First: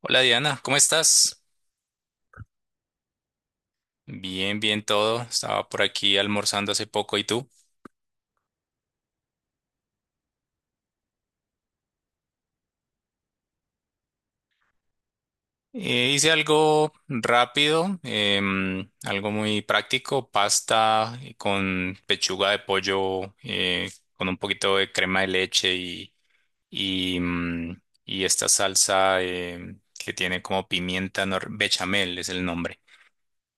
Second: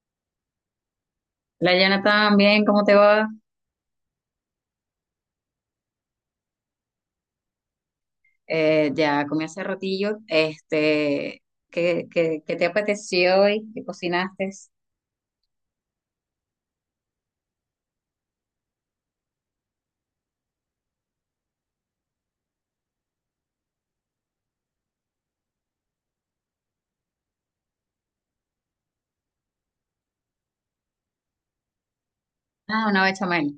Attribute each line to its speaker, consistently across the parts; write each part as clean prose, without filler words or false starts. Speaker 1: Hola Diana, ¿cómo estás?
Speaker 2: Hola Jonathan, bien, ¿cómo te va?
Speaker 1: Bien, bien todo. Estaba por aquí almorzando hace poco, ¿y tú?
Speaker 2: Ya comí hace ratillo. Este, ¿qué te apeteció hoy? ¿Qué cocinaste?
Speaker 1: Hice algo rápido, algo muy práctico, pasta con pechuga de pollo, con un poquito de crema de leche y esta salsa que tiene como pimienta nor- bechamel es el nombre.
Speaker 2: Ah, una bechamel.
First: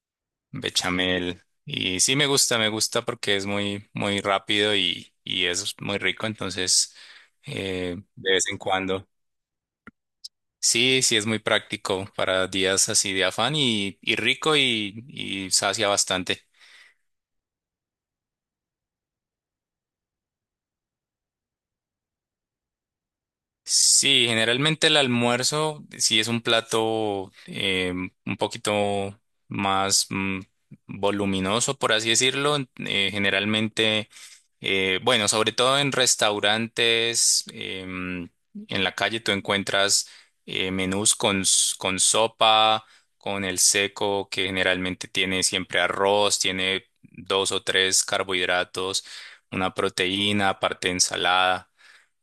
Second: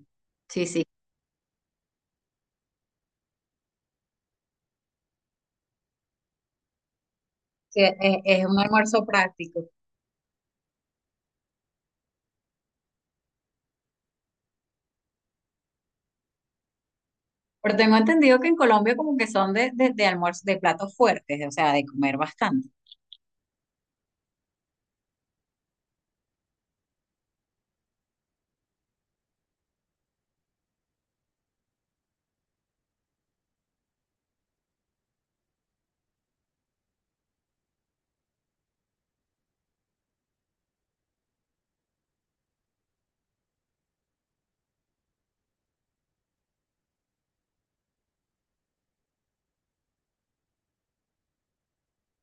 Speaker 2: Sí, sí.
Speaker 1: Bechamel. Y sí me gusta porque es muy, muy rápido y es muy rico, entonces
Speaker 2: Sí,
Speaker 1: de vez
Speaker 2: es un
Speaker 1: en
Speaker 2: almuerzo
Speaker 1: cuando.
Speaker 2: práctico.
Speaker 1: Sí, sí es muy práctico para días así de afán y rico y sacia bastante.
Speaker 2: Pero tengo entendido que en Colombia como que son de almuerzo, de platos fuertes, o sea, de comer bastante,
Speaker 1: Sí, generalmente el almuerzo sí es un plato un poquito más voluminoso, por así decirlo. Generalmente Bueno, sobre todo en restaurantes, en la calle tú encuentras menús con sopa, con el seco, que generalmente tiene siempre arroz, tiene dos o tres carbohidratos, una proteína, aparte ensalada.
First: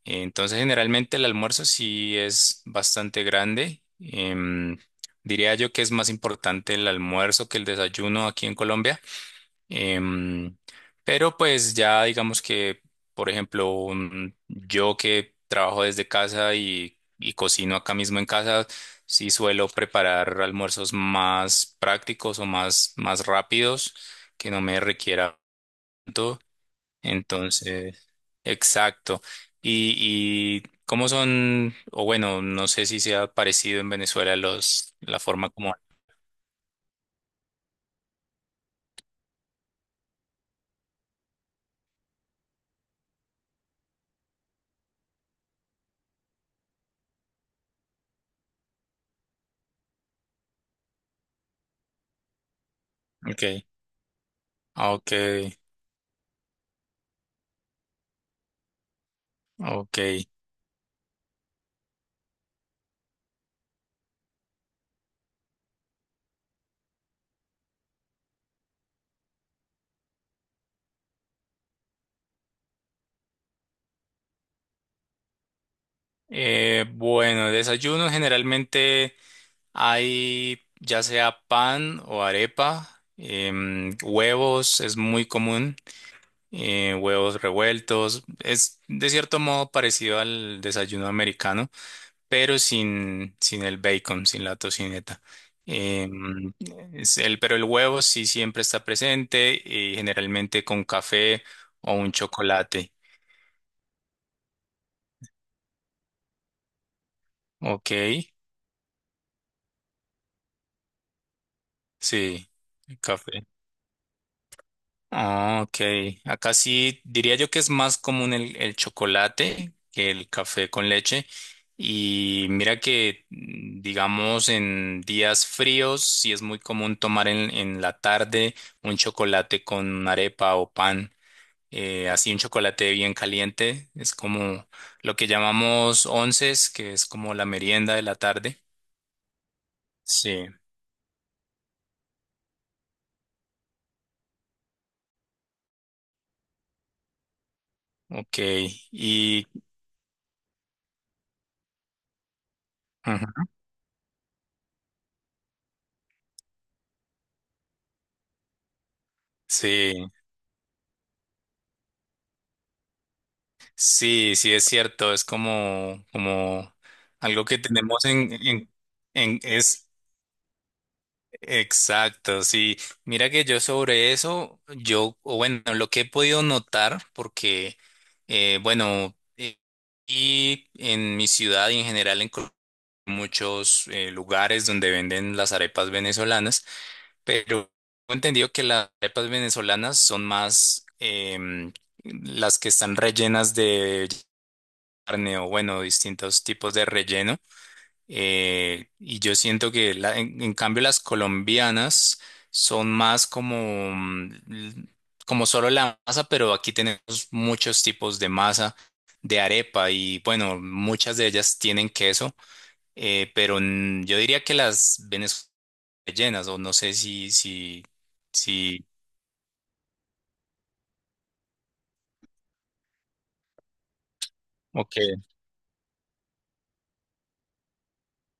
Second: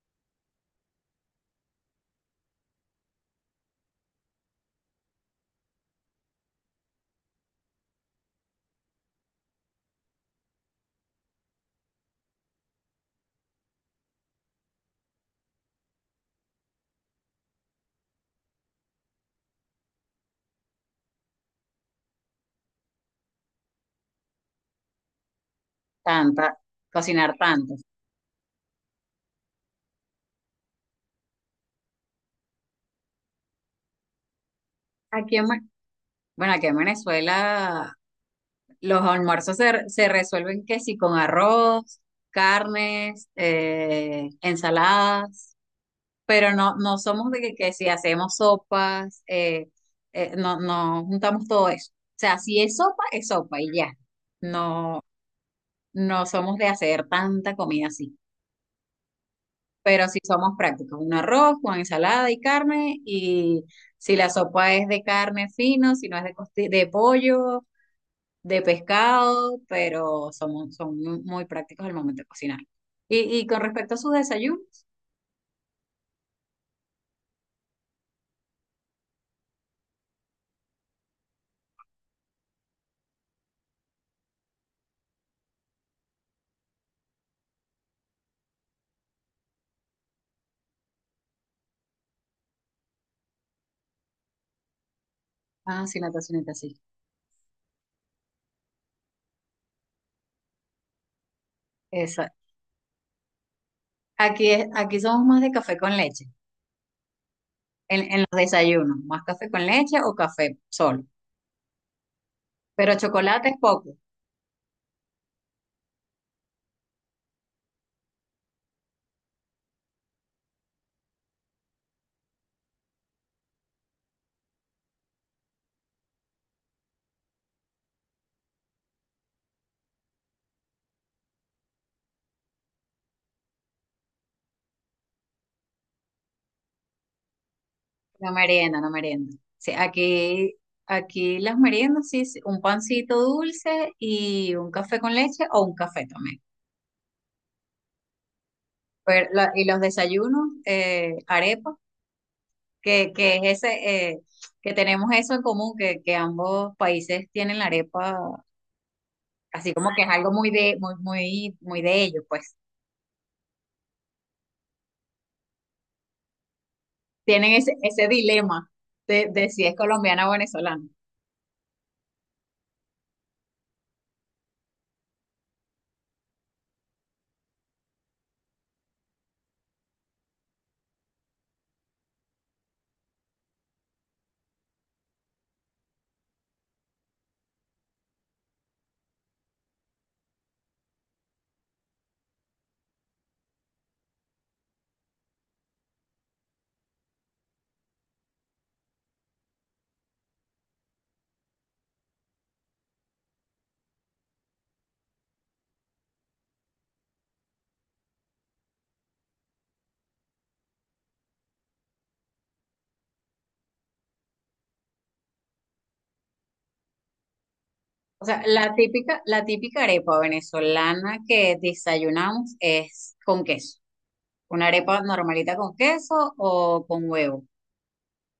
Speaker 1: Entonces, generalmente el almuerzo sí es bastante grande. Diría yo que es más importante el almuerzo que el desayuno aquí en Colombia. Em, pero pues ya digamos que, por ejemplo, yo que trabajo desde casa y cocino acá mismo en casa, sí suelo preparar almuerzos más prácticos o más rápidos que no me requiera tanto.
Speaker 2: tanta, cocinar tanto.
Speaker 1: Entonces, exacto. Y, y cómo son, o bueno, no sé si sea parecido en Venezuela la
Speaker 2: Aquí en,
Speaker 1: forma
Speaker 2: Ve-
Speaker 1: como...
Speaker 2: bueno, aquí en Venezuela los almuerzos se resuelven que sí con arroz, carnes, ensaladas. Pero no, no somos de que si hacemos sopas, no, no juntamos todo eso. O sea, si es sopa, es sopa
Speaker 1: Okay,
Speaker 2: y ya. No,
Speaker 1: ok,
Speaker 2: no somos de hacer tanta comida así.
Speaker 1: ok.
Speaker 2: Pero sí somos prácticos, un arroz con ensalada y carne, y si la sopa es de carne fino, si no es de pollo, de pescado, pero son muy, muy prácticos al momento de cocinar. Y con respecto a sus desayunos,
Speaker 1: Bueno, de desayuno generalmente hay ya sea pan o arepa, huevos es muy común, huevos revueltos, es de cierto modo parecido al desayuno americano, pero sin el bacon, sin la tocineta.
Speaker 2: ah, sí, la
Speaker 1: Em,
Speaker 2: tocineta, sí.
Speaker 1: pero el huevo sí siempre está presente y generalmente con café o un chocolate.
Speaker 2: Aquí, aquí somos más de café con leche,
Speaker 1: Ok,
Speaker 2: en los desayunos, más café con leche o café solo,
Speaker 1: sí,
Speaker 2: pero
Speaker 1: café.
Speaker 2: chocolate es poco,
Speaker 1: Ah, ok. Acá sí diría yo que es más común el chocolate que el café con leche. Y mira que, digamos, en días fríos sí es muy común tomar en la tarde un chocolate con arepa o pan. Así un chocolate bien caliente. Es como lo que llamamos onces, que es como la merienda de la
Speaker 2: no
Speaker 1: tarde.
Speaker 2: merienda, no merienda. Sí,
Speaker 1: Sí,
Speaker 2: aquí, aquí las meriendas, sí, sí, un pancito dulce y un café con leche o un café también.
Speaker 1: ok.
Speaker 2: Pero,
Speaker 1: Y
Speaker 2: y los desayunos, arepa, que
Speaker 1: Ujú,
Speaker 2: es ese, que tenemos eso en común, que ambos países tienen la arepa, así como
Speaker 1: sí.
Speaker 2: que es algo muy de, muy, muy, muy de ellos, pues.
Speaker 1: Sí, sí es cierto, es como algo
Speaker 2: Tienen
Speaker 1: que
Speaker 2: ese,
Speaker 1: tenemos.
Speaker 2: ese
Speaker 1: en,
Speaker 2: dilema
Speaker 1: en, en-
Speaker 2: de si es
Speaker 1: es
Speaker 2: colombiana o venezolana.
Speaker 1: exacto, sí. Mira que yo sobre eso, o bueno, lo que he podido notar, porque, bueno, y en mi ciudad y en general en muchos lugares donde venden las arepas venezolanas, pero he entendido que las arepas venezolanas son más las que están rellenas de carne o bueno, distintos tipos de relleno. Y yo siento que en cambio las colombianas son más como, como solo la masa, pero aquí tenemos muchos tipos de masa, de arepa y bueno, muchas de ellas tienen queso, pero yo diría que las venezolanas rellenas o no sé si, si,
Speaker 2: O sea,
Speaker 1: si,
Speaker 2: la típica arepa venezolana que desayunamos es con queso. Una
Speaker 1: ok,
Speaker 2: arepa normalita con queso o con huevo.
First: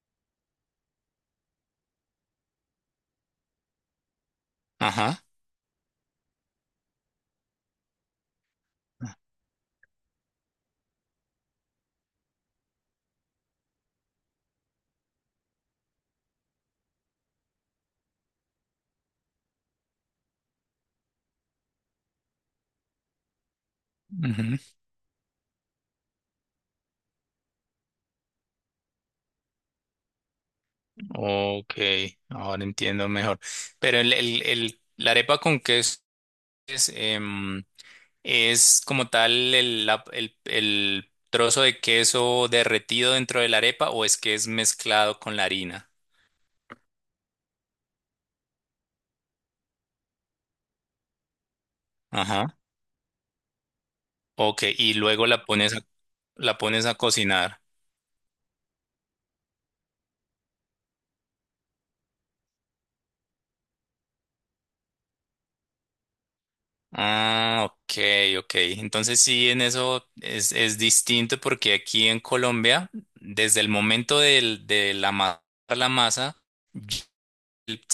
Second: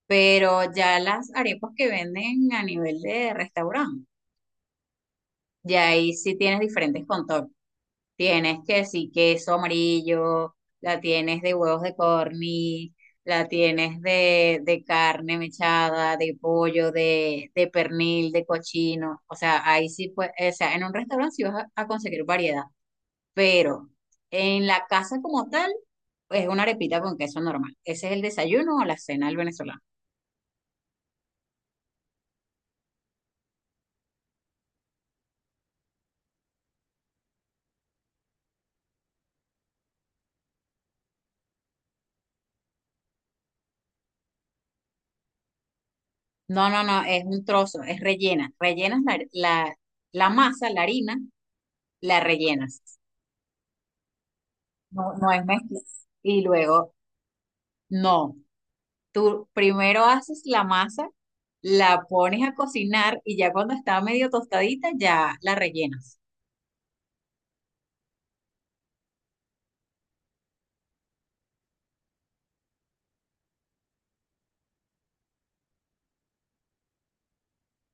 Speaker 2: Pero ya las arepas que venden a nivel de restaurante,
Speaker 1: ajá.
Speaker 2: ya ahí sí tienes diferentes contornos. Tienes que sí, queso amarillo, la tienes de huevos de corny, la tienes de carne mechada, de pollo, de pernil, de cochino. O sea, ahí sí, pues, o sea, en un restaurante sí vas a conseguir variedad, pero
Speaker 1: Ujú.
Speaker 2: en la casa como tal, es una arepita con queso normal. Ese es el desayuno o la cena del venezolano.
Speaker 1: Ok, ahora entiendo mejor. Pero la arepa con queso es, em, es como tal el trozo de queso derretido dentro de la arepa o es que es mezclado con la harina.
Speaker 2: No, no, no, es un trozo, es rellena. Rellenas la masa, la harina, la
Speaker 1: Ajá.
Speaker 2: rellenas.
Speaker 1: Ok, y
Speaker 2: No,
Speaker 1: luego
Speaker 2: no es mezcla. Y
Speaker 1: la pones
Speaker 2: luego
Speaker 1: a cocinar.
Speaker 2: no, tú primero haces la masa, la pones a cocinar y ya cuando está medio tostadita ya la rellenas.
Speaker 1: Ah, ok, ok. Entonces sí, en eso es distinto porque aquí en Colombia, desde el momento del, de la ma- la masa, ya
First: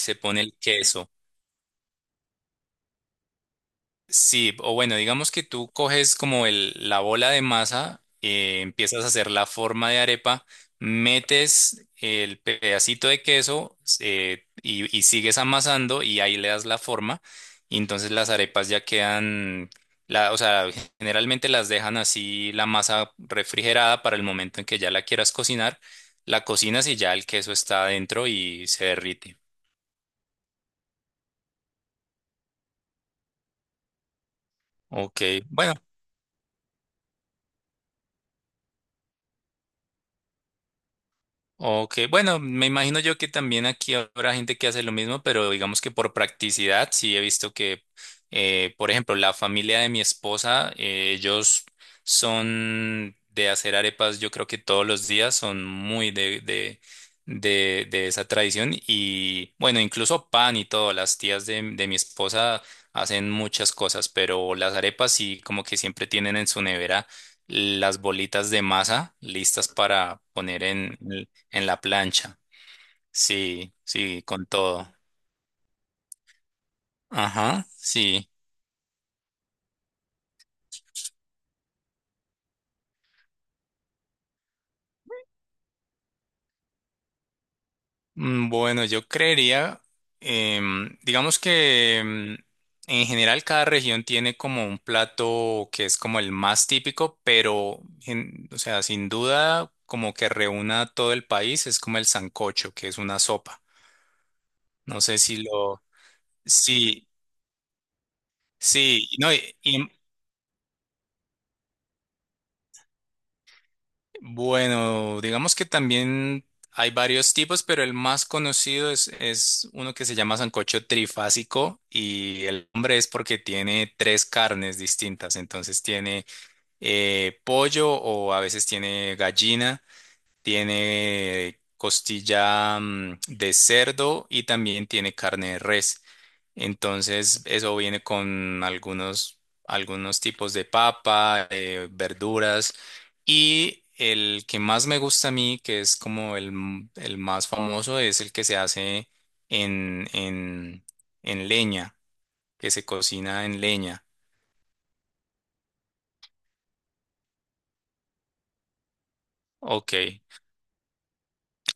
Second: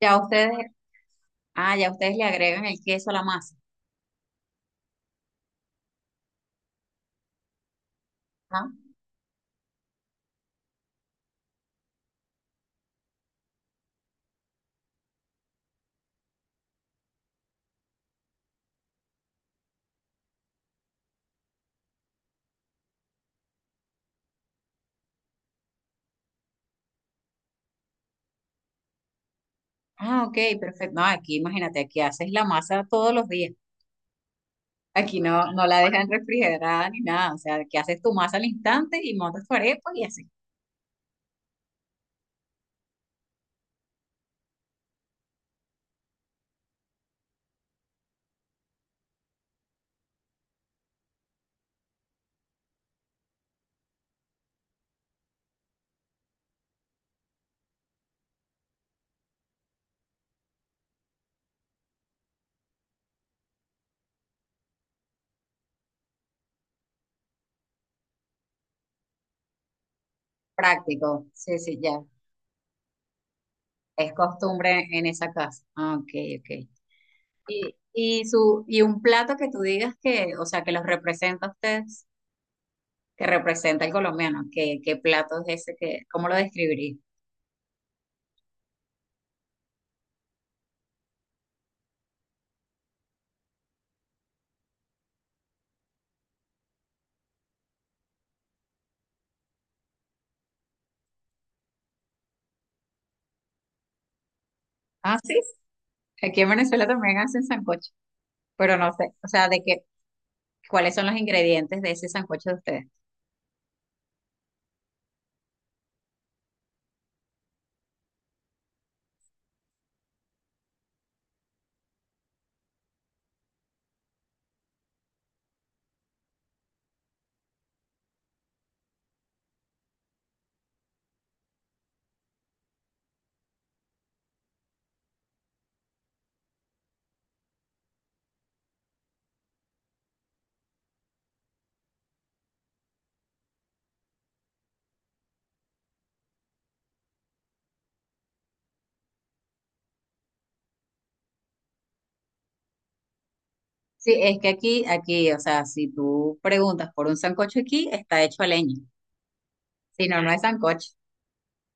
Speaker 2: Ya
Speaker 1: pone
Speaker 2: ustedes,
Speaker 1: el queso.
Speaker 2: ah, ya ustedes le agregan el queso a la masa.
Speaker 1: Sí, o bueno, digamos que tú coges como la bola de masa,
Speaker 2: Ah,
Speaker 1: empiezas a hacer la forma de arepa, metes el pedacito de queso y sigues amasando y ahí le das la forma y entonces las arepas ya quedan, o sea, generalmente las dejan así la masa refrigerada para el momento en que ya la quieras cocinar, la cocinas y ya el queso está adentro y se derrite.
Speaker 2: ok, perfecto. No, aquí imagínate, aquí haces la masa todos los días. Aquí
Speaker 1: Ok,
Speaker 2: no, no
Speaker 1: bueno.
Speaker 2: la dejan refrigerada ni nada. O sea, aquí haces tu masa al instante y montas tu arepa y así.
Speaker 1: Ok, bueno, me imagino yo que también aquí habrá gente que hace lo mismo, pero digamos que por practicidad sí he visto que, por ejemplo, la familia de mi esposa, ellos son de hacer arepas, yo creo que todos los días son muy de esa tradición y bueno, incluso pan y todo, las tías de mi esposa hacen muchas cosas, pero las arepas sí como que siempre tienen en su nevera las bolitas de masa listas para poner en...
Speaker 2: Práctico. Sí,
Speaker 1: En
Speaker 2: sí,
Speaker 1: la
Speaker 2: ya.
Speaker 1: plancha. Sí,
Speaker 2: Es
Speaker 1: sí, con
Speaker 2: costumbre
Speaker 1: todo.
Speaker 2: en esa casa. Ah, ok, ok.
Speaker 1: Ajá,
Speaker 2: Y,
Speaker 1: sí.
Speaker 2: su, y un plato que tú digas que, o sea, que los representa a ustedes, que representa al colombiano, ¿qué plato es ese? Que, ¿cómo lo describirías?
Speaker 1: Bueno, yo creería, digamos que en general cada región tiene como un plato que es como el más típico, pero, o sea, sin duda, como que reúna a todo el país, es como el sancocho, que es una sopa. No
Speaker 2: Ah,
Speaker 1: sé
Speaker 2: sí,
Speaker 1: si lo...
Speaker 2: aquí en Venezuela
Speaker 1: Sí,
Speaker 2: también hacen sancocho, pero no
Speaker 1: sí,
Speaker 2: sé, o
Speaker 1: no.
Speaker 2: sea, cuáles son los ingredientes de ese sancocho de ustedes.
Speaker 1: Bueno, digamos que también hay varios tipos, pero el más conocido es uno que se llama sancocho trifásico y el nombre es porque tiene tres carnes distintas. Entonces tiene pollo o a veces tiene gallina, tiene costilla de cerdo y también tiene carne de res. Entonces, eso viene con algunos tipos de papa, verduras. Y el que más me gusta a mí, que es como el más famoso, es el que se hace en, en, en leña, que se cocina en leña.
Speaker 2: Sí, es que aquí, aquí, o sea, si tú preguntas por un sancocho aquí, está hecho a leña,
Speaker 1: Ok.
Speaker 2: si no, no es sancocho.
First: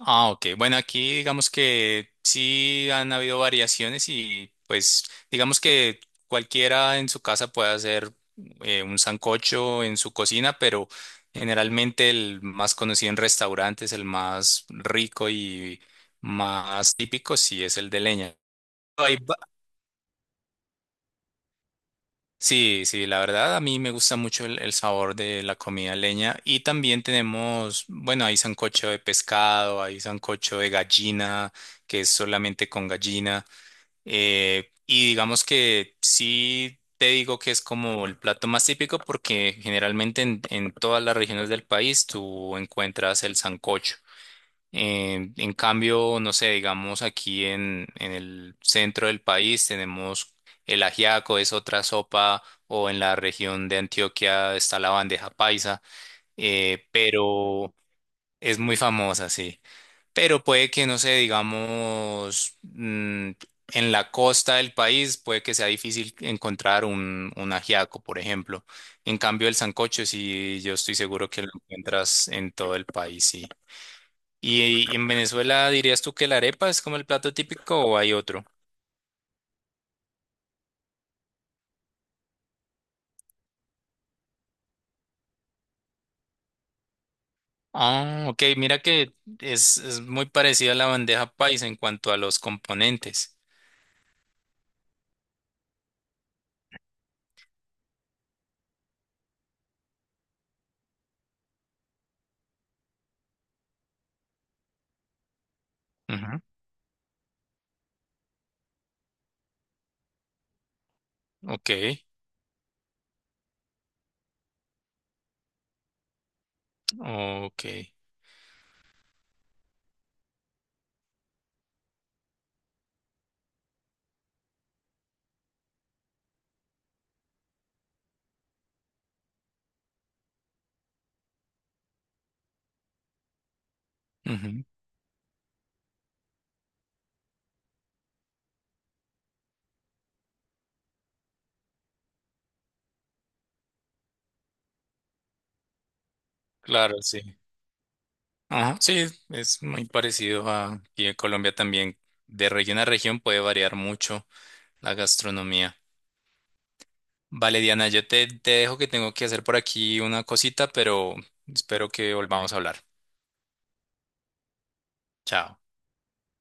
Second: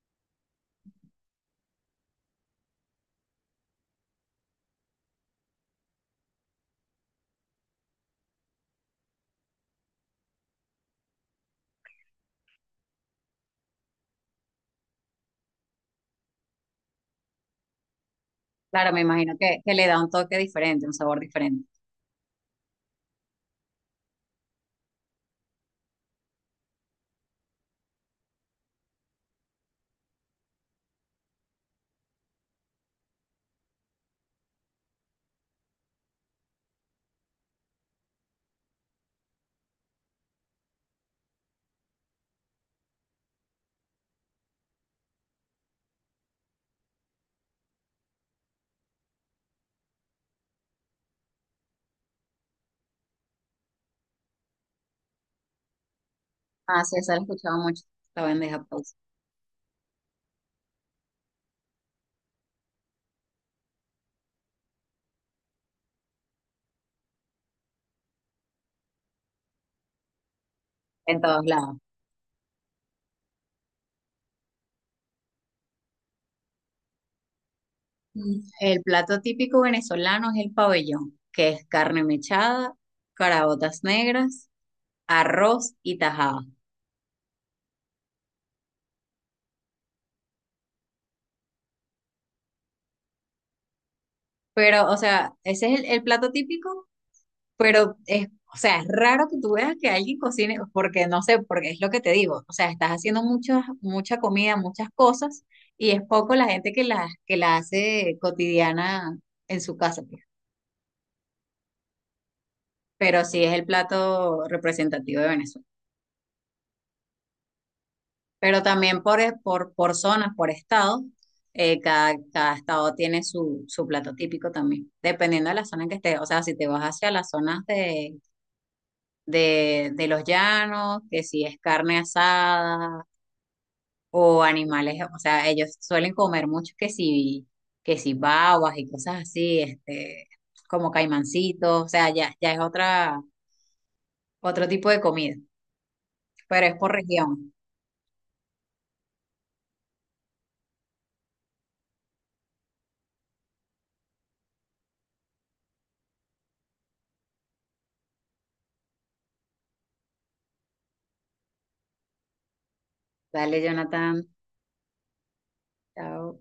Speaker 1: Ah, ok. Bueno, aquí digamos que sí han habido variaciones y pues digamos que cualquiera en su casa puede hacer un sancocho en su cocina, pero generalmente el más conocido en restaurantes, el más rico y más típico, sí es el de leña.
Speaker 2: Claro, me
Speaker 1: Hay
Speaker 2: imagino que le da un toque diferente, un sabor diferente.
Speaker 1: Sí, sí, la verdad a mí me gusta mucho el sabor de la comida leña y también tenemos, bueno, hay sancocho de pescado, hay sancocho de gallina, que es solamente con gallina. Y digamos que sí te digo que es como el plato más típico porque generalmente en todas las regiones del país tú encuentras el sancocho. En cambio, no sé, digamos aquí en el centro del país tenemos el ajiaco, es otra sopa, o en la región de Antioquia está la bandeja paisa,
Speaker 2: Ah, sí, eso lo he escuchado
Speaker 1: pero
Speaker 2: mucho, la
Speaker 1: es
Speaker 2: bandeja
Speaker 1: muy
Speaker 2: paisa,
Speaker 1: famosa, sí. Pero puede que, no sé, digamos, en la costa del país puede que sea difícil encontrar un ajiaco, por ejemplo. En cambio, el sancocho, sí, yo estoy
Speaker 2: en
Speaker 1: seguro que
Speaker 2: todos
Speaker 1: lo
Speaker 2: lados.
Speaker 1: encuentras en todo el país, sí. ¿Y en Venezuela dirías tú que la arepa es como el plato típico o hay
Speaker 2: Mm.
Speaker 1: otro?
Speaker 2: El plato típico venezolano es el pabellón, que es carne mechada, caraotas negras, arroz y tajada.
Speaker 1: Ah, ok, mira que es muy parecida a la bandeja paisa en cuanto a los componentes.
Speaker 2: Pero, o sea, ese es el plato típico, pero es, o sea, es raro que tú veas que alguien cocine, porque no sé, porque es lo que te digo. O sea, estás haciendo muchas, mucha comida, muchas cosas, y es poco
Speaker 1: Ujú.
Speaker 2: la gente que la hace cotidiana en su casa. Pues.
Speaker 1: Ok,
Speaker 2: Pero sí es el plato representativo de Venezuela.
Speaker 1: ok.
Speaker 2: Pero también por zonas, por estado, cada, cada estado tiene su, su plato típico también, dependiendo de la zona en que estés. O sea, si te vas hacia las zonas de los llanos, que si es carne asada o
Speaker 1: Ujú.
Speaker 2: animales, o sea, ellos suelen comer mucho que si babas y cosas así, este, como caimancitos, o sea, ya, ya es otra, otro tipo de comida, pero es por
Speaker 1: Claro, sí.
Speaker 2: región.
Speaker 1: Ajá, sí, es muy parecido a... Y en Colombia también, de región a región puede variar mucho la gastronomía. Vale, Diana, yo te dejo que tengo que hacer por aquí una cosita, pero espero que volvamos a hablar.
Speaker 2: Dale, Jonathan.
Speaker 1: Chao.
Speaker 2: Chao.